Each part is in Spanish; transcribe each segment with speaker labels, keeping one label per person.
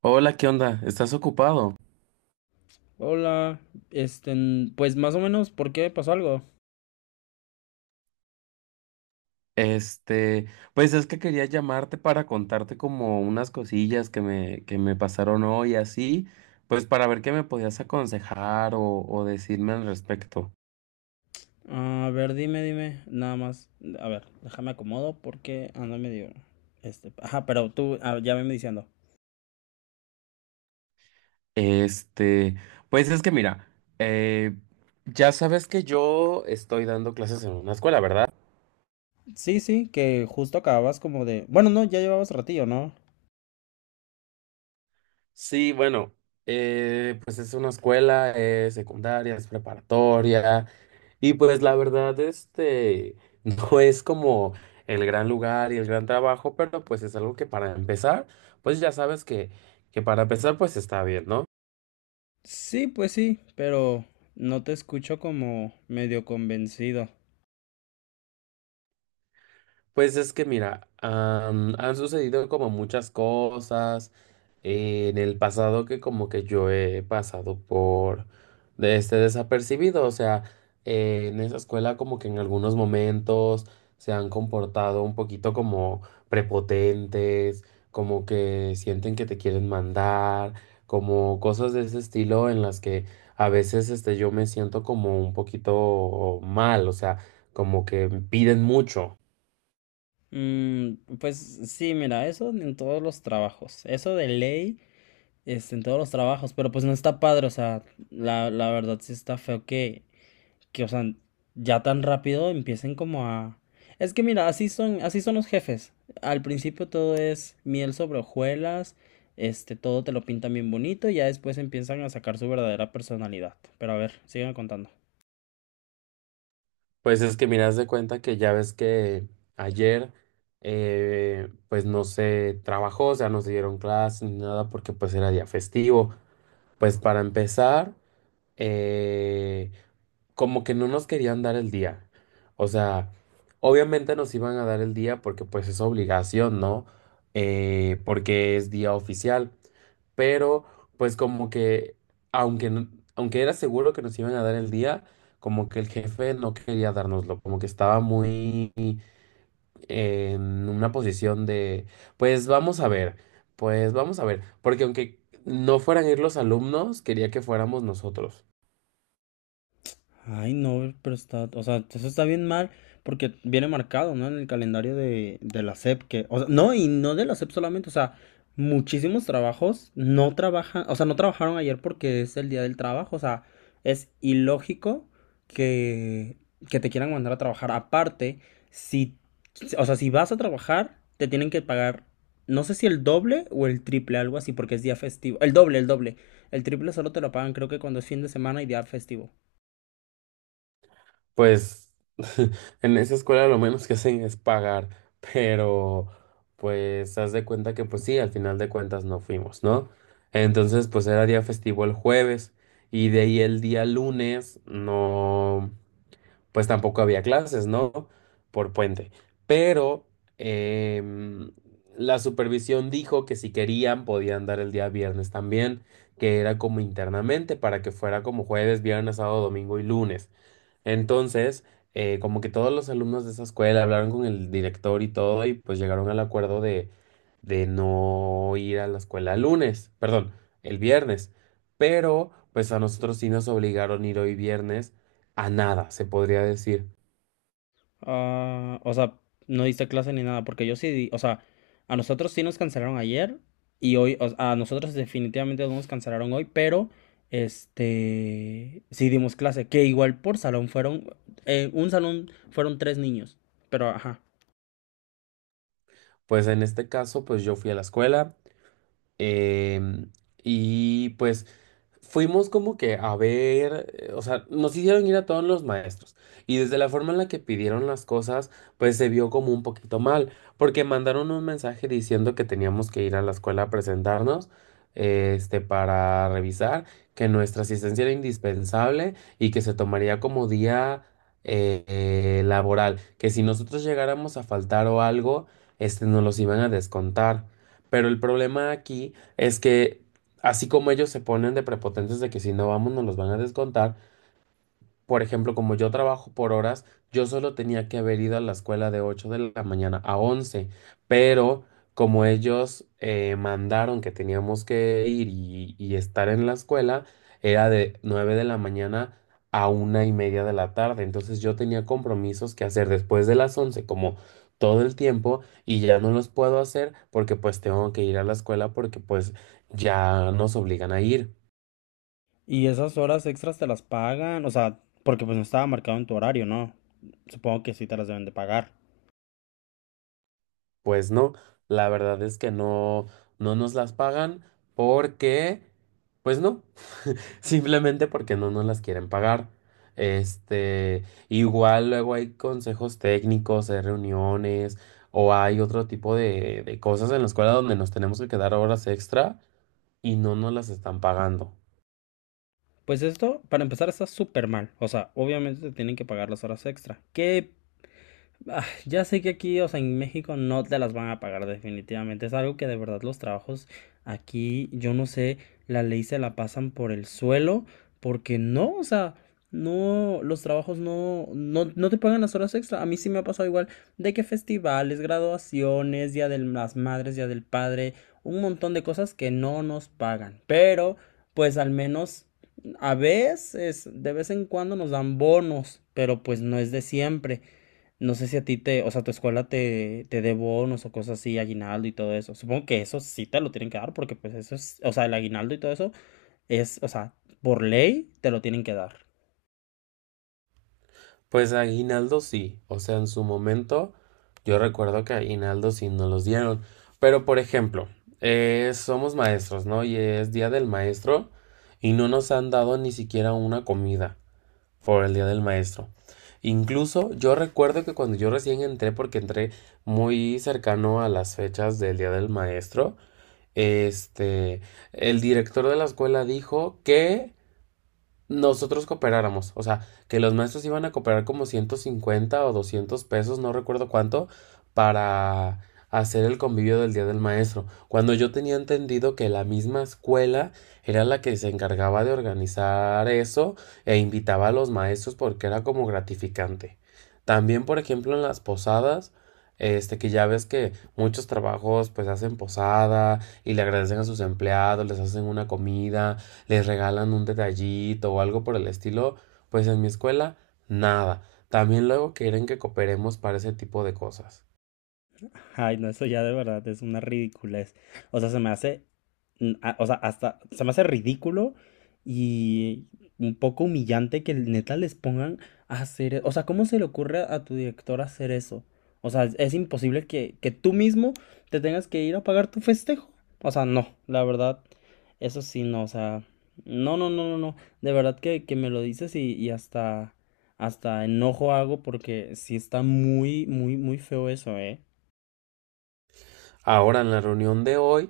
Speaker 1: Hola, ¿qué onda? ¿Estás ocupado?
Speaker 2: Hola, este, pues más o menos, ¿por qué pasó algo?
Speaker 1: Este, pues es que quería llamarte para contarte como unas cosillas que me pasaron hoy así, pues para ver qué me podías aconsejar o decirme al respecto.
Speaker 2: A ver, dime, dime, nada más. A ver, déjame acomodo porque ando medio, ajá, pero tú ya venme diciendo.
Speaker 1: Este, pues es que mira, eh, ya sabes que yo estoy dando clases en una escuela, ¿verdad?
Speaker 2: Sí, sí, que justo acababas como de, bueno, no, ya llevabas ratillo, ¿no?
Speaker 1: Sí, bueno, pues es una escuela, secundaria, es preparatoria. Y pues la verdad, no es como el gran lugar y el gran trabajo, pero pues es algo que para empezar, pues ya sabes que para empezar pues está bien, ¿no?
Speaker 2: Sí, pues sí, pero no te escucho como medio convencido.
Speaker 1: Pues es que mira, han sucedido como muchas cosas en el pasado que como que yo he pasado por de este desapercibido, o sea, en esa escuela como que en algunos momentos se han comportado un poquito como prepotentes, como que sienten que te quieren mandar, como cosas de ese estilo en las que a veces este yo me siento como un poquito mal, o sea, como que piden mucho.
Speaker 2: Mm, pues sí, mira, eso en todos los trabajos, eso de ley, en todos los trabajos, pero pues no está padre, o sea, la verdad sí está feo que, o sea, ya tan rápido empiecen como a... Es que mira, así son los jefes. Al principio todo es miel sobre hojuelas, todo te lo pintan bien bonito y ya después empiezan a sacar su verdadera personalidad. Pero a ver, sigan contando.
Speaker 1: Pues es que miras de cuenta que ya ves que ayer pues no se trabajó, o sea, no se dieron clases ni nada porque pues era día festivo. Pues para empezar, eh, como que no nos querían dar el día. O sea, obviamente nos iban a dar el día porque pues es obligación, ¿no? Porque es día oficial. Pero pues como que, aunque, no- aunque era seguro que nos iban a dar el día, como que el jefe no quería dárnoslo, como que estaba muy en una posición de, pues vamos a ver, pues vamos a ver, porque aunque no fueran ir los alumnos, quería que fuéramos nosotros.
Speaker 2: Ay, no, pero está, o sea, eso está bien mal porque viene marcado, ¿no? En el calendario de la SEP, que, o sea, no, y no de la SEP solamente, o sea, muchísimos trabajos no trabajan, o sea, no trabajaron ayer porque es el día del trabajo, o sea, es ilógico que, que te quieran mandar a trabajar. Aparte, si, o sea, si vas a trabajar, te tienen que pagar, no sé si el doble o el triple, algo así, porque es día festivo. El doble, el doble. El triple solo te lo pagan, creo que cuando es fin de semana y día festivo.
Speaker 1: Pues en esa escuela lo menos que hacen es pagar, pero pues haz de cuenta que pues sí, al final de cuentas no fuimos, ¿no? Entonces pues era día festivo el jueves y de ahí el día lunes no, pues tampoco había clases, ¿no? Por puente. Pero em, la supervisión dijo que si querían podían dar el día viernes también, que era como internamente para que fuera como jueves, viernes, sábado, domingo y lunes. Entonces, como que todos los alumnos de esa escuela hablaron con el director y todo, y pues llegaron al acuerdo de no ir a la escuela el lunes, perdón, el viernes. Pero, pues a nosotros sí nos obligaron a ir hoy viernes a nada, se podría decir.
Speaker 2: Ah, o sea, no diste clase ni nada, porque yo sí, o sea, a nosotros sí nos cancelaron ayer y hoy, a nosotros definitivamente no nos cancelaron hoy, pero sí dimos clase, que igual por salón fueron, un salón fueron tres niños, pero ajá.
Speaker 1: Pues en este caso, pues yo fui a la escuela. Em, y pues fuimos como que a ver, o sea, nos hicieron ir a todos los maestros. Y desde la forma en la que pidieron las cosas, pues se vio como un poquito mal, porque mandaron un mensaje diciendo que teníamos que ir a la escuela a presentarnos, para revisar, que nuestra asistencia era indispensable y que se tomaría como día laboral, que si nosotros llegáramos a faltar o algo, nos los iban a descontar. Pero el problema aquí es que así como ellos se ponen de prepotentes de que si no vamos nos los van a descontar, por ejemplo, como yo trabajo por horas, yo solo tenía que haber ido a la escuela de 8 de la mañana a 11, pero como ellos mandaron que teníamos que ir y estar en la escuela, era de 9 de la mañana a una y media de la tarde. Entonces yo tenía compromisos que hacer después de las 11, como todo el tiempo, y ya no los puedo hacer porque pues tengo que ir a la escuela porque pues ya nos obligan a ir.
Speaker 2: Y esas horas extras te las pagan, o sea, porque pues no estaba marcado en tu horario, ¿no? Supongo que sí te las deben de pagar.
Speaker 1: Pues no, la verdad es que no, no nos las pagan porque, pues no, simplemente porque no nos las quieren pagar. Este, Igual luego hay consejos técnicos, hay reuniones o hay otro tipo de cosas en la escuela donde nos tenemos que quedar horas extra y no nos las están pagando.
Speaker 2: Pues esto, para empezar, está súper mal. O sea, obviamente te tienen que pagar las horas extra. Que ah, ya sé que aquí, o sea, en México no te las van a pagar definitivamente. Es algo que de verdad los trabajos aquí, yo no sé, la ley se la pasan por el suelo, porque no, o sea, no, los trabajos no, no te pagan las horas extra. A mí sí me ha pasado igual de que festivales, graduaciones, Día de las Madres, Día del Padre, un montón de cosas que no nos pagan. Pero, pues al menos a veces, de vez en cuando nos dan bonos, pero pues no es de siempre. No sé si a ti te, o sea, tu escuela te, te dé bonos o cosas así, aguinaldo y todo eso. Supongo que eso sí te lo tienen que dar porque pues eso es, o sea, el aguinaldo y todo eso es, o sea, por ley te lo tienen que dar.
Speaker 1: Pues aguinaldo sí, o sea, en su momento yo recuerdo que aguinaldo sí nos los dieron, pero por ejemplo, somos maestros, ¿no? Y es Día del Maestro y no nos han dado ni siquiera una comida por el Día del Maestro. Incluso yo recuerdo que cuando yo recién entré, porque entré muy cercano a las fechas del Día del Maestro, este, el director de la escuela dijo que nosotros cooperáramos, o sea, que los maestros iban a cooperar como 150 o 200 pesos, no recuerdo cuánto, para hacer el convivio del Día del Maestro, cuando yo tenía entendido que la misma escuela era la que se encargaba de organizar eso e invitaba a los maestros porque era como gratificante. También, por ejemplo, en las posadas, este que ya ves que muchos trabajos pues hacen posada y le agradecen a sus empleados, les hacen una comida, les regalan un detallito o algo por el estilo, pues en mi escuela nada. También luego quieren que cooperemos para ese tipo de cosas.
Speaker 2: Ay, no, eso ya de verdad es una ridiculez. O sea, se me hace o sea, hasta se me hace ridículo y un poco humillante que neta les pongan a hacer, o sea, ¿cómo se le ocurre a tu director hacer eso? O sea, es imposible que tú mismo te tengas que ir a pagar tu festejo. O sea, no, la verdad, eso sí, no, o sea, no, no, no, no, no, de verdad que me lo dices y hasta, hasta enojo hago porque sí está muy, muy, muy feo eso, ¿eh?
Speaker 1: Ahora en la reunión de hoy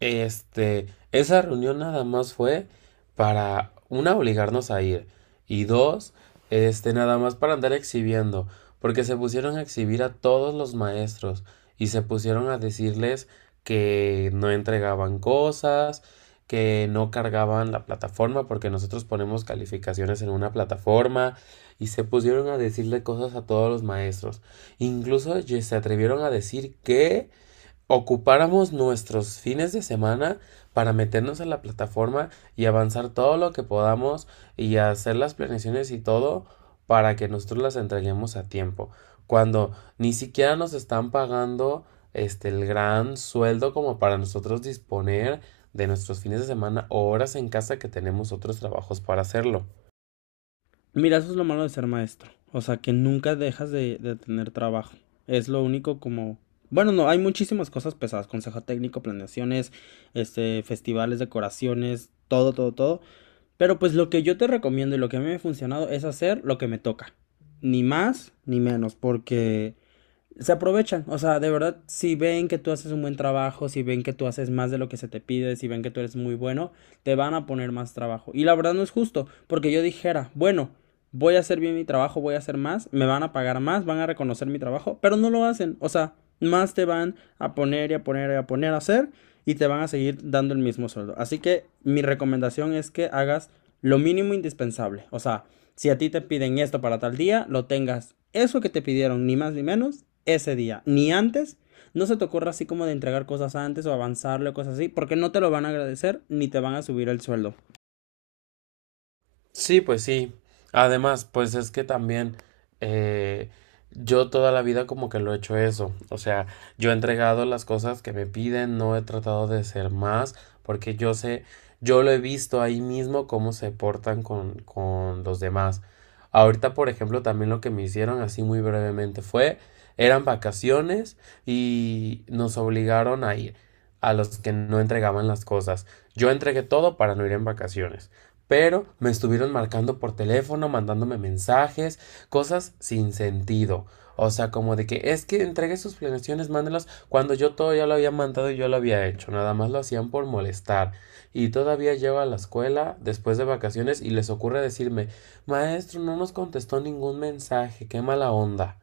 Speaker 1: Este, esa reunión nada más fue para, una, obligarnos a ir y dos, nada más para andar exhibiendo, porque se pusieron a exhibir a todos los maestros y se pusieron a decirles que no entregaban cosas, que no cargaban la plataforma porque nosotros ponemos calificaciones en una plataforma y se pusieron a decirle cosas a todos los maestros. Incluso se atrevieron a decir que ocupáramos nuestros fines de semana para meternos a la plataforma y avanzar todo lo que podamos y hacer las planeaciones y todo para que nosotros las entreguemos a tiempo. Cuando ni siquiera nos están pagando este el gran sueldo como para nosotros disponer de nuestros fines de semana o horas en casa que tenemos otros trabajos para hacerlo.
Speaker 2: Mira, eso es lo malo de ser maestro. O sea, que nunca dejas de tener trabajo. Es lo único como... Bueno, no, hay muchísimas cosas pesadas. Consejo técnico, planeaciones, festivales, decoraciones, todo, todo, todo. Pero pues lo que yo te recomiendo y lo que a mí me ha funcionado es hacer lo que me toca. Ni más ni menos, porque se aprovechan, o sea, de verdad, si ven que tú haces un buen trabajo, si ven que tú haces más de lo que se te pide, si ven que tú eres muy bueno, te van a poner más trabajo. Y la verdad no es justo, porque yo dijera, bueno, voy a hacer bien mi trabajo, voy a hacer más, me van a pagar más, van a reconocer mi trabajo, pero no lo hacen, o sea, más te van a poner y a poner y a poner a hacer y te van a seguir dando el mismo sueldo. Así que mi recomendación es que hagas lo mínimo indispensable, o sea, si a ti te piden esto para tal día, lo tengas eso que te pidieron, ni más ni menos, ese día, ni antes. No se te ocurra así como de entregar cosas antes o avanzarle o cosas así, porque no te lo van a agradecer ni te van a subir el sueldo.
Speaker 1: Sí, pues sí. Además, pues es que también eh, yo toda la vida como que lo he hecho eso. O sea, yo he entregado las cosas que me piden, no he tratado de ser más, porque yo sé, yo lo he visto ahí mismo cómo se portan con los demás. Ahorita, por ejemplo, también lo que me hicieron así muy brevemente fue, eran vacaciones y nos obligaron a ir a los que no entregaban las cosas. Yo entregué todo para no ir en vacaciones. Pero me estuvieron marcando por teléfono, mandándome mensajes, cosas sin sentido. O sea, como de que es que entregue sus planeaciones, mándelas cuando yo todo ya lo había mandado y yo lo había hecho. Nada más lo hacían por molestar. Y todavía llego a la escuela después de vacaciones y les ocurre decirme, maestro, no nos contestó ningún mensaje, qué mala onda.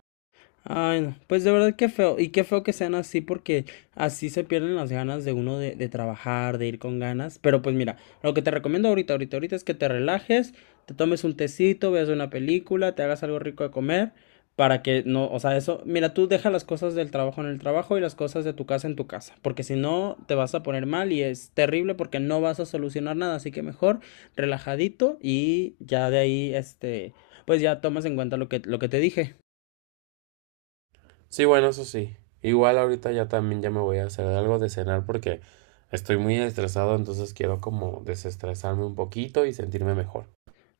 Speaker 2: Ay, no. Pues de verdad qué feo. Y qué feo que sean así porque así se pierden las ganas de uno de trabajar, de ir con ganas. Pero pues mira, lo que te recomiendo ahorita, ahorita, ahorita es que te relajes, te tomes un tecito, veas una película, te hagas algo rico de comer para que no, o sea, eso, mira, tú deja las cosas del trabajo en el trabajo y las cosas de tu casa en tu casa, porque si no te vas a poner mal y es terrible porque no vas a solucionar nada, así que mejor relajadito y ya de ahí, pues ya tomas en cuenta lo que te dije.
Speaker 1: Sí, bueno, eso sí. Igual ahorita ya también ya me voy a hacer algo de cenar porque estoy muy estresado, entonces quiero como desestresarme un poquito y sentirme mejor.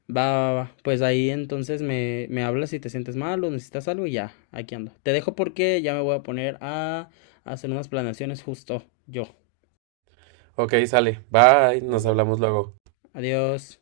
Speaker 2: Va, va, va. Pues ahí entonces me hablas si te sientes mal o necesitas algo y ya, aquí ando. Te dejo porque ya me voy a poner a hacer unas planeaciones justo yo.
Speaker 1: Ok, sale. Bye, nos hablamos luego.
Speaker 2: Adiós.